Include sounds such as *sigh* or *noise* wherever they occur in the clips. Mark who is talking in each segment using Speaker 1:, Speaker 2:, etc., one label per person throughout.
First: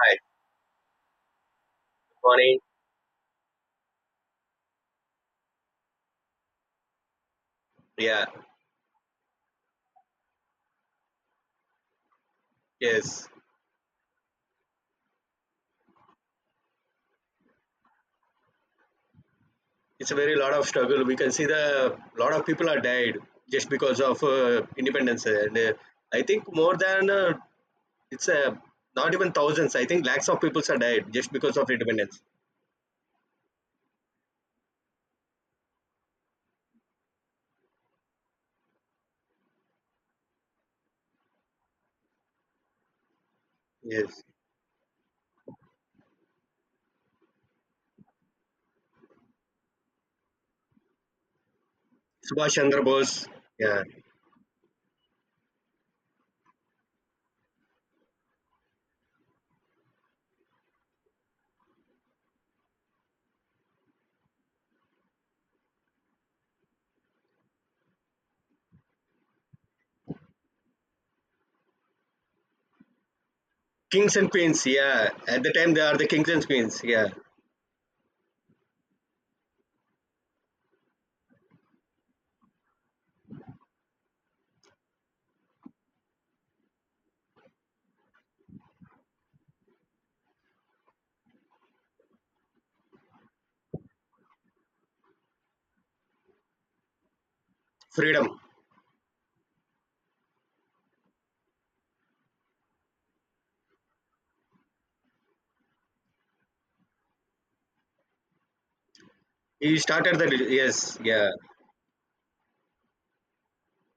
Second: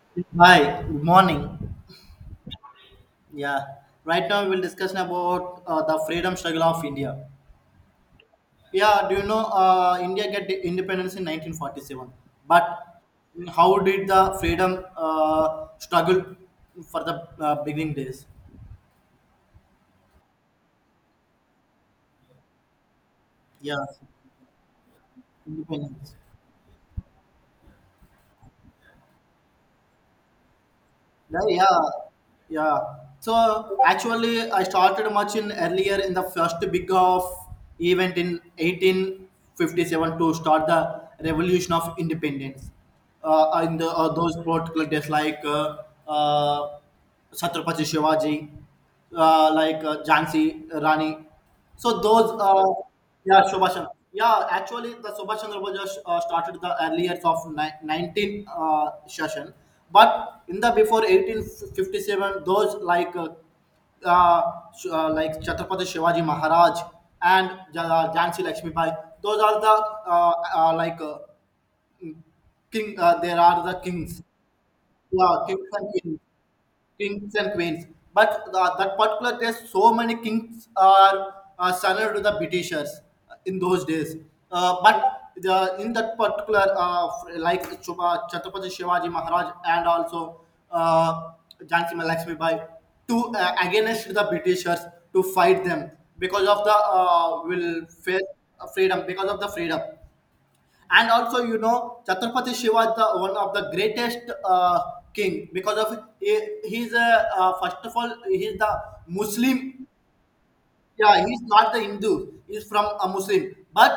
Speaker 1: Hi,
Speaker 2: Hi, good morning.
Speaker 1: good morning.
Speaker 2: Yeah, right now we'll discuss about the freedom struggle of India.
Speaker 1: Yeah,
Speaker 2: Yeah, do you know India get independence in 1947? But
Speaker 1: yes.
Speaker 2: how did the freedom struggle for the beginning days?
Speaker 1: It's a very lot of struggle. We can see the lot of people are died just
Speaker 2: Yeah,
Speaker 1: because of independence, and
Speaker 2: independence.
Speaker 1: I think more than it's not even thousands. I think lakhs of people are died just
Speaker 2: Yeah,
Speaker 1: because of
Speaker 2: yeah,
Speaker 1: independence.
Speaker 2: yeah. So actually, I started much in earlier in the first big of event in 1857 to start the revolution of independence. In
Speaker 1: Yes,
Speaker 2: those particular days, like uh, Chhatrapati Shivaji, like Jhansi Rani. So those,
Speaker 1: Subhash
Speaker 2: uh,
Speaker 1: Chandra Bose.
Speaker 2: yeah, Subhash.
Speaker 1: Yeah,
Speaker 2: Yeah, actually, the Subhash Chandra Bose just started the early years of ni- 19 uh, session, but in the before 1857, those uh, like Chhatrapati Shivaji Maharaj and Jhansi Lakshmi Bai. Those are the uh, uh, like uh, king. There are the
Speaker 1: kings
Speaker 2: kings.
Speaker 1: and queens. Yeah,
Speaker 2: Yeah,
Speaker 1: at the
Speaker 2: kings
Speaker 1: time they
Speaker 2: and
Speaker 1: are the
Speaker 2: queens,
Speaker 1: kings and queens. Yeah,
Speaker 2: kings and queens. But that particular days, so many kings are surrendered to the Britishers in those days. But the, in that particular, like Chuba, Chhatrapati Shivaji Maharaj and also uh, Jhansi Ma Lakshmi Bai, to against the Britishers to fight them because of the will face
Speaker 1: freedom.
Speaker 2: freedom, because of the freedom. And also, you know, Chhatrapati Shiva is the one of the greatest uh, king because of he, he's a first of all he's the
Speaker 1: He
Speaker 2: Muslim.
Speaker 1: started the yes.
Speaker 2: Yeah,
Speaker 1: Yeah.
Speaker 2: he's not the Hindu, he's from a Muslim, but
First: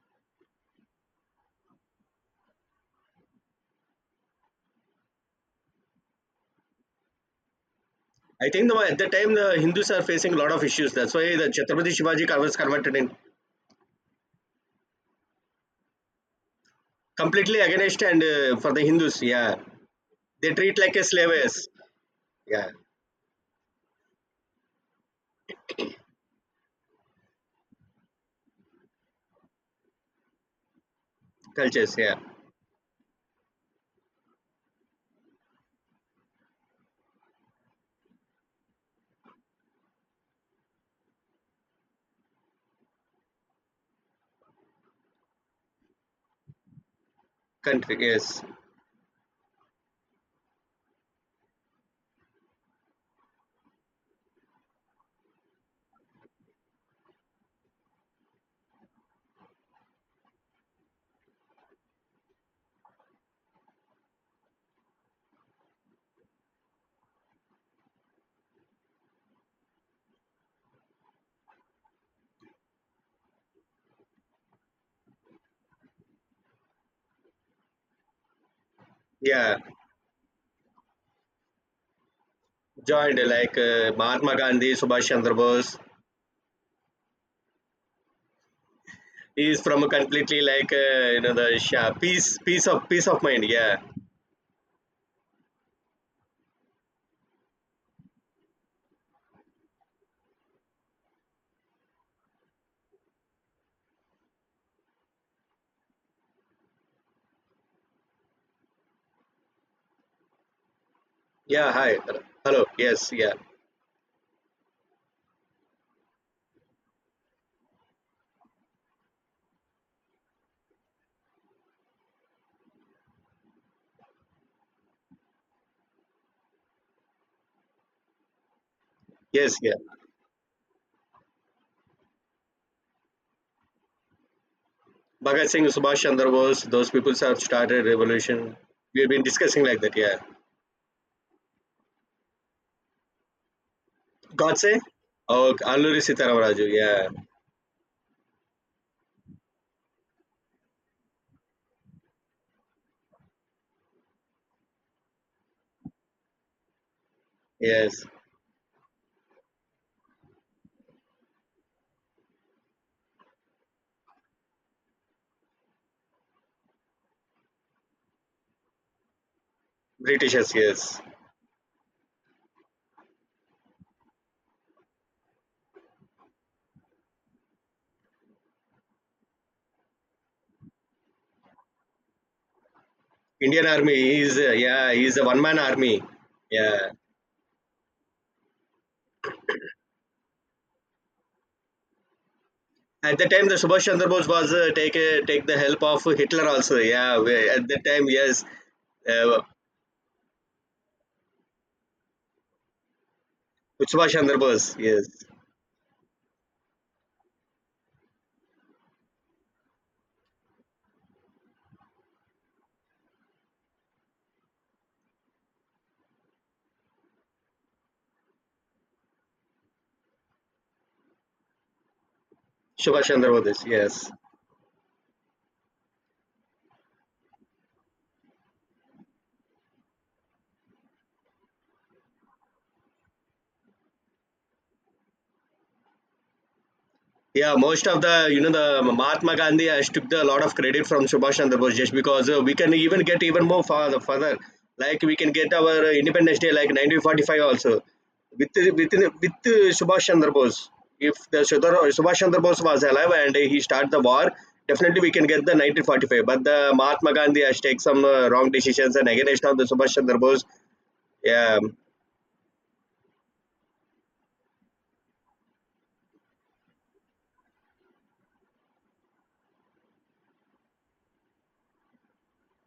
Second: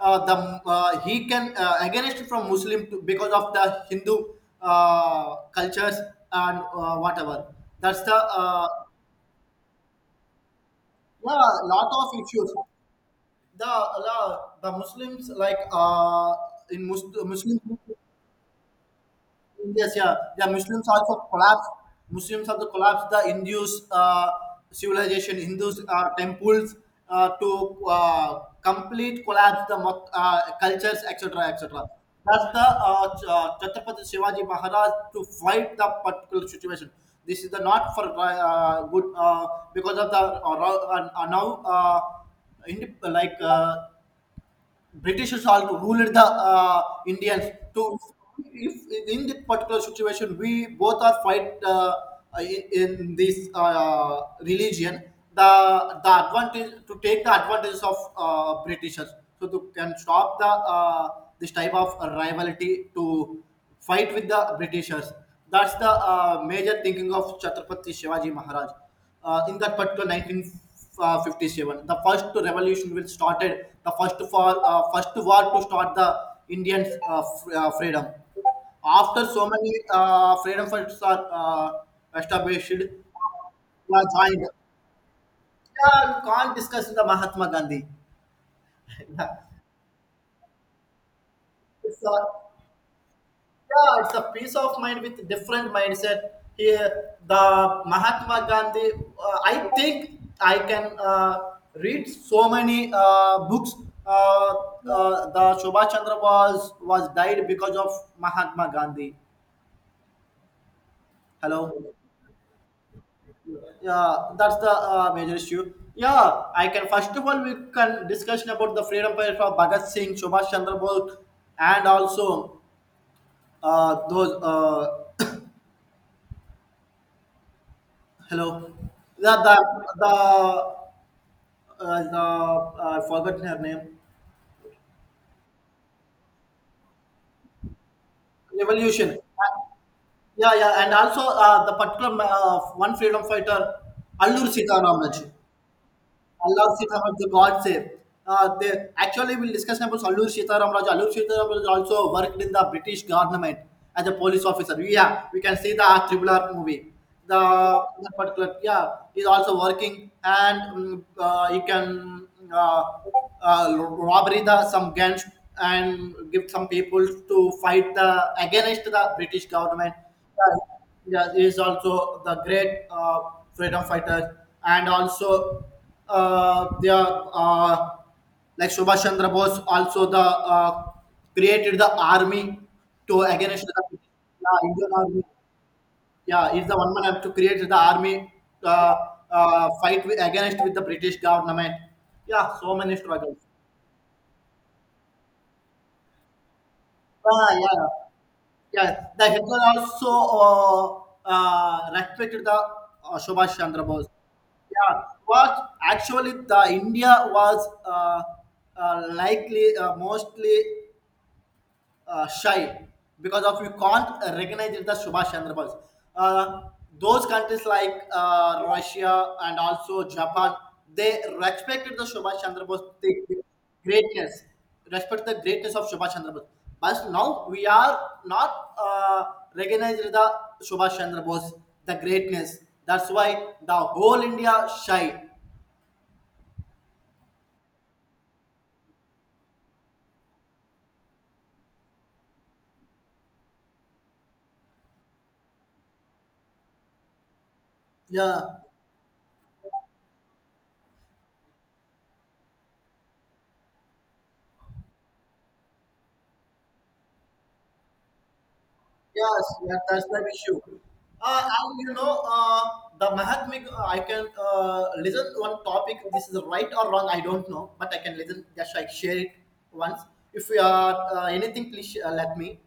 Speaker 2: the he can against from Muslim to, because of the Hindu cultures and whatever. That's the
Speaker 1: I think at the time the Hindus are facing a lot of issues. That's why the
Speaker 2: Yeah,
Speaker 1: Chhatrapati
Speaker 2: lot of
Speaker 1: Shivaji
Speaker 2: issues,
Speaker 1: was converted in
Speaker 2: the the, the Muslims like in
Speaker 1: completely
Speaker 2: Muslim.
Speaker 1: against and for the Hindus, yeah.
Speaker 2: Yes, yeah, yeah.
Speaker 1: They treat
Speaker 2: Muslims
Speaker 1: like a
Speaker 2: also collapse.
Speaker 1: slaves,
Speaker 2: Muslims
Speaker 1: yeah.
Speaker 2: also collapse the Hindus civilization, Hindus temples, to complete collapse the cultures, etc., etc.
Speaker 1: Cultures, yeah.
Speaker 2: That's the Chhatrapati Shivaji Maharaj to fight the particular situation. This is the not for good. Because of the ro- now Indi- like Britishers also ruled the Indians.
Speaker 1: Country,
Speaker 2: To
Speaker 1: yes.
Speaker 2: if in this particular situation, we both are fight in this religion. The advantage to take the advantages of Britishers, so to can stop the this type of rivalry to fight with the Britishers. That's the major thinking of Chhatrapati Shivaji Maharaj in that particular 1957 the first revolution will started the first for first war to start the Indian freedom. After so
Speaker 1: Yeah.
Speaker 2: many freedom fighters are established,
Speaker 1: Joined like
Speaker 2: yeah,
Speaker 1: Mahatma
Speaker 2: joined.
Speaker 1: Gandhi, Subhash Chandra Bose.
Speaker 2: Yeah, you can't discuss the Mahatma Gandhi. *laughs* Yeah.
Speaker 1: He is from a completely like you know the Shah.
Speaker 2: it's, uh,
Speaker 1: Peace, peace of mind. Yeah,
Speaker 2: Yeah, it's a peace of mind with different mindset. Here, the Mahatma Gandhi. I think I can read so many books. Uh, the Subhash Chandra Bose was died because of Mahatma Gandhi.
Speaker 1: yeah.
Speaker 2: Hello.
Speaker 1: Hi, hello. Yes, yeah,
Speaker 2: Yeah, that's the major issue. Yeah, I can. First of all, we can discussion about the freedom fighters of Bhagat Singh, Subhash Chandra Bose, and also those. Hello. Yeah,
Speaker 1: yes, yeah.
Speaker 2: the the I forgotten her name.
Speaker 1: Bhagat Singh, Subhash Chandra Bose. Those people have started revolution. We've
Speaker 2: Revolution.
Speaker 1: been discussing like that. Yeah.
Speaker 2: Yeah, yeah, and also the particular one freedom fighter, Allur
Speaker 1: Godse.
Speaker 2: Sitaraman.
Speaker 1: Oh, Alluri Sitaram Raju.
Speaker 2: Allah
Speaker 1: Yeah.
Speaker 2: Sitaram the God save. They actually will discuss about Allur Sitaram Raju. Allur Sitaram Raju also worked in the British government as a police officer. Yeah, we can see the Triple R movie.
Speaker 1: Yes.
Speaker 2: The particular, yeah, is also working. And he can uh, robbery the some guns and give some people to fight the against the British government.
Speaker 1: Britishers. Yes.
Speaker 2: Yeah, he is also the great freedom fighter, and also they are like Subhash Chandra Bose also the uh, created the army to against
Speaker 1: Indian
Speaker 2: the.
Speaker 1: Army is
Speaker 2: Yeah, Indian
Speaker 1: yeah, he's
Speaker 2: army.
Speaker 1: a one man army.
Speaker 2: Yeah, he's the
Speaker 1: Yeah.
Speaker 2: one man have to create the army uh, fight with, against with the British government. Yeah, so many
Speaker 1: At the
Speaker 2: struggles.
Speaker 1: time, the Subhash Chandra Bose was take the help of Hitler also. Yeah.
Speaker 2: Ah,
Speaker 1: At that
Speaker 2: yeah.
Speaker 1: time, yes.
Speaker 2: Yeah, the
Speaker 1: Uh,
Speaker 2: Hitler also respected the Subhash Chandra Bose.
Speaker 1: Subhash Chandra Bose.
Speaker 2: Yeah,
Speaker 1: Yes.
Speaker 2: what actually the India was likely mostly shy because of you can't recognize the Subhash Chandra Bose. Uh, those countries like Russia and also Japan, they respected the Subhash Chandra Bose
Speaker 1: Subhash
Speaker 2: the
Speaker 1: Chandra Bose. Yes.
Speaker 2: greatness, respect the greatness of Subhash Chandra Bose. But now we are not recognizing the Subhash Chandra Bose, the greatness. That's why the whole India shy.
Speaker 1: Yeah, most of the you know the Mahatma Gandhi has took a lot of credit from Subhash Chandra Bose just because we can even get even more further. Like we can get our Independence Day like 1945 also
Speaker 2: Yeah.
Speaker 1: with with with uh, Subhash Chandra Bose. If Subhash Chandra Bose was alive and he started the war, definitely we can get the 1945. But the Mahatma Gandhi has taken some wrong decisions and against
Speaker 2: Yes,
Speaker 1: of the
Speaker 2: yeah,
Speaker 1: Subhash
Speaker 2: that's
Speaker 1: Chandra
Speaker 2: the
Speaker 1: Bose.
Speaker 2: issue. Uh,
Speaker 1: Yeah,
Speaker 2: and you know, uh, the Mahatmik, I can listen one topic. This is right or wrong, I don't know, but I can listen. Just like share it once. If you are anything, please let me.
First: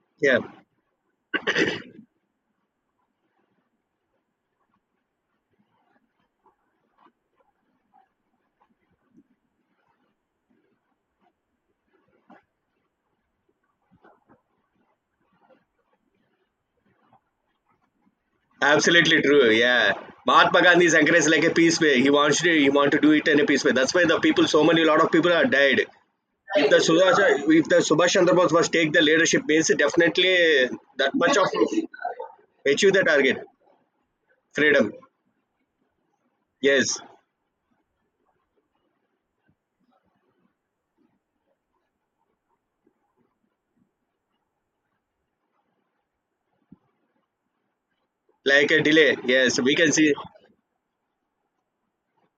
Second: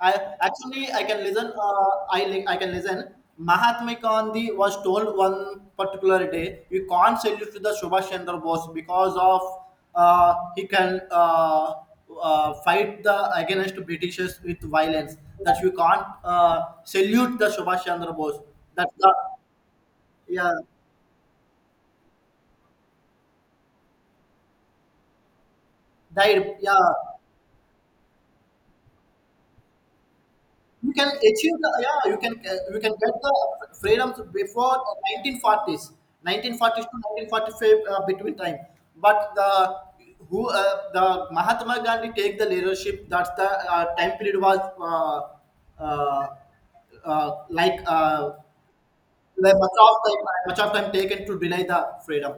Speaker 2: I
Speaker 1: yeah.
Speaker 2: actually I can listen. I can listen. Mahatma Gandhi was told one particular day, you can't salute to the Subhash Chandra Bose because of he can. Fight the against Britishers with violence. That you can't salute the Subhash Chandra Bose. That the,
Speaker 1: Absolutely true. Yeah.
Speaker 2: yeah,
Speaker 1: Mahatma Gandhi is encouraged like a peace way. He want to do it in a peace way. That's why the people, so many lot of people are died.
Speaker 2: died, yeah.
Speaker 1: If the Subhash Chandra Bose was take the leadership, means definitely
Speaker 2: You can
Speaker 1: that much of
Speaker 2: achieve the, yeah. You
Speaker 1: achieve
Speaker 2: can
Speaker 1: the
Speaker 2: get the
Speaker 1: target
Speaker 2: freedoms before
Speaker 1: freedom.
Speaker 2: 1940s, 1940s to
Speaker 1: Yes,
Speaker 2: 1945 between time. But the who the Mahatma Gandhi take the leadership. That's the time period was uh, like. Uh,
Speaker 1: like a delay.
Speaker 2: like
Speaker 1: Yes, we can see.
Speaker 2: much of time taken to deny the freedom.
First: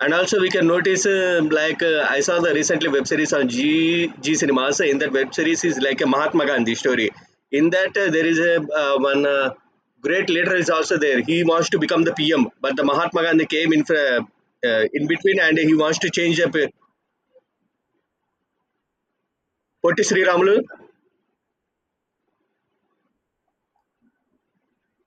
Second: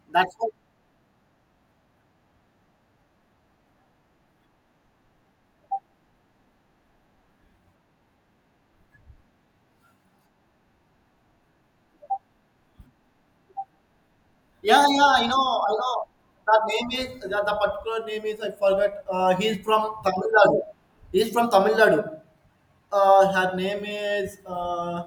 Speaker 1: And
Speaker 2: That's
Speaker 1: also, we
Speaker 2: what.
Speaker 1: can notice, like I saw the recently web series on G G Cinemas. In that web series is like a Mahatma Gandhi story. In that, there is a one great leader is also there. He wants to become the PM, but the Mahatma Gandhi came in
Speaker 2: Yeah,
Speaker 1: in
Speaker 2: yeah, I
Speaker 1: between, and
Speaker 2: know, I
Speaker 1: he wants
Speaker 2: know.
Speaker 1: to change up.
Speaker 2: The name is the particular name is I forgot. He's from
Speaker 1: Potti Sri
Speaker 2: Tamil
Speaker 1: Ramulu.
Speaker 2: Nadu. He's from Tamil Nadu. Her name is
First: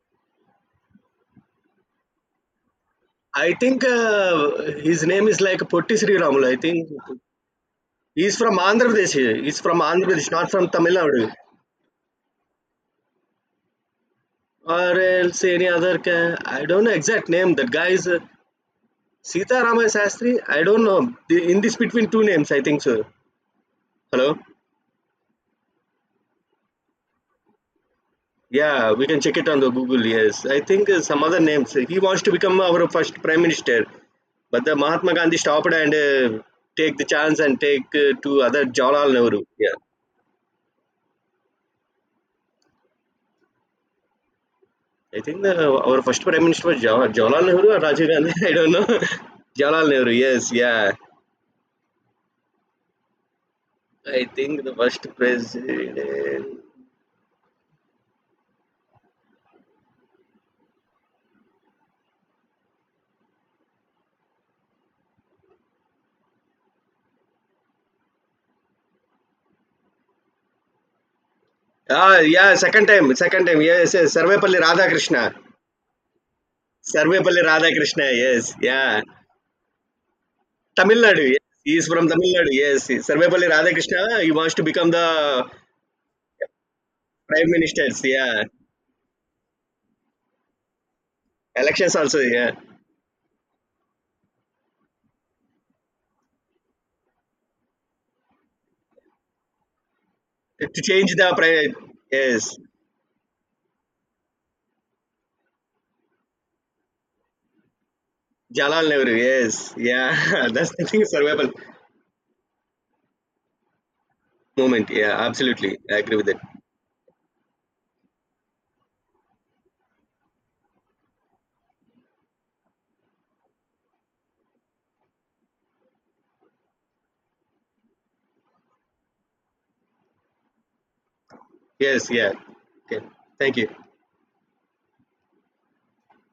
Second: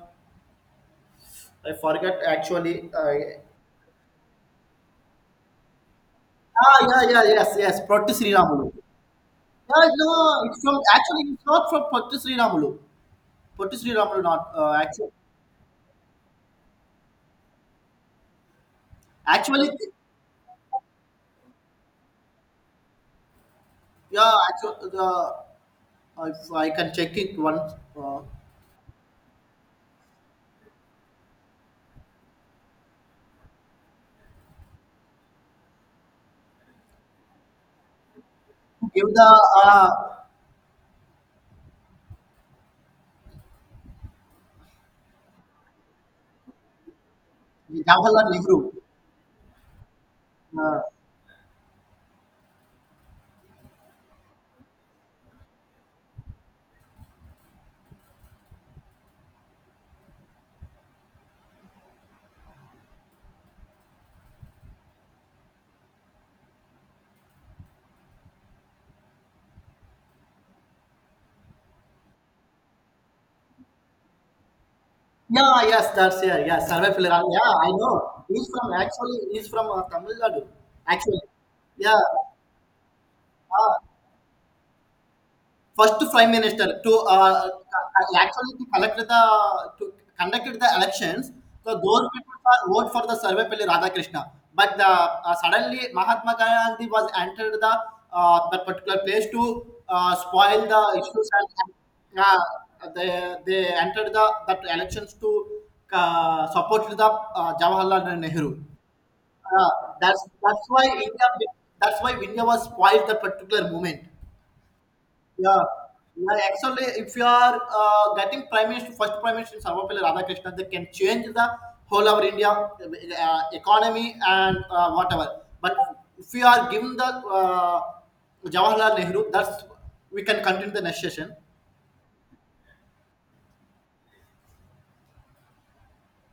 Speaker 2: I forget actually.
Speaker 1: I think his name is like Potti Sri Ramulu. I
Speaker 2: Ah,
Speaker 1: think
Speaker 2: yeah, yeah, yes, yes. Proti Sri
Speaker 1: he's from
Speaker 2: Ramulu.
Speaker 1: Andhra Pradesh. He's from
Speaker 2: Yeah,
Speaker 1: Andhra
Speaker 2: no,
Speaker 1: Pradesh, not
Speaker 2: it's
Speaker 1: from
Speaker 2: from
Speaker 1: Tamil
Speaker 2: actually
Speaker 1: Nadu
Speaker 2: it's not from Proti Sri Ramulu. Proti Sri Ramulu, not
Speaker 1: or
Speaker 2: actually.
Speaker 1: else any other. Ca- I don't know exact name. That guy is.
Speaker 2: Actually,
Speaker 1: Sitarama Shastri? I don't know. In this between two names, I think so.
Speaker 2: yeah,
Speaker 1: Hello?
Speaker 2: actually the. If I can check it once. Uh,
Speaker 1: Yeah, we can check it on the Google. Yes, I think some other names. He wants to become our first prime minister, but the Mahatma Gandhi stopped and take the chance and take to other
Speaker 2: Give
Speaker 1: Jawaharlal Nehru.
Speaker 2: the
Speaker 1: Yeah,
Speaker 2: uh,
Speaker 1: I think our first prime minister was Jawaharlal Nehru or Rajiv
Speaker 2: Jawaharlal
Speaker 1: Gandhi. *laughs* I
Speaker 2: Nehru.
Speaker 1: don't know. *laughs* Jawaharlal Nehru. Yes,
Speaker 2: Uh,
Speaker 1: yeah. I think the first president. Ah, yeah, second time, second time. Yes, yes. Sarvepalli Radhakrishna.
Speaker 2: yeah, yes, that's here. Yeah, Sarve Pillaral.
Speaker 1: Sarvepalli
Speaker 2: Yeah, I
Speaker 1: Radhakrishna.
Speaker 2: know. He's
Speaker 1: yes.
Speaker 2: from
Speaker 1: yeah!
Speaker 2: actually. He's from Tamil Nadu. Actually,
Speaker 1: Tamil Nadu. He is
Speaker 2: yeah.
Speaker 1: From Tamil Nadu. Yes. Sarvepalli Radhakrishna he wants to become the
Speaker 2: First prime minister to
Speaker 1: prime ministers. Yeah!
Speaker 2: actually to collect the, to conducted the elections. So
Speaker 1: elections
Speaker 2: those
Speaker 1: also
Speaker 2: people
Speaker 1: yeah!
Speaker 2: are vote for the Sarvepalli Radhakrishna, but the suddenly Mahatma Gandhi was entered the that particular place to spoil
Speaker 1: to
Speaker 2: the
Speaker 1: change the
Speaker 2: issues. and
Speaker 1: ప్రై
Speaker 2: and,
Speaker 1: yes.
Speaker 2: uh, they entered the that elections to support the Jawaharlal Nehru.
Speaker 1: Jawaharlal Nehru. Yes.
Speaker 2: uh,
Speaker 1: yeah!
Speaker 2: that's that's
Speaker 1: that's
Speaker 2: why
Speaker 1: the thing
Speaker 2: India,
Speaker 1: survival
Speaker 2: that's why India was spoiled that particular moment.
Speaker 1: Movement. Yeah!
Speaker 2: Yeah,
Speaker 1: absolutely. I agree with
Speaker 2: yeah.
Speaker 1: That.
Speaker 2: Actually, if you are getting prime minister, first prime minister Sarvapalli Radhakrishnan, they can change the whole of India economy and whatever. But if you are given the Jawaharlal Nehru, that's we can continue the next session.
Speaker 1: Yes. Yeah! Okay. Thank you. *laughs*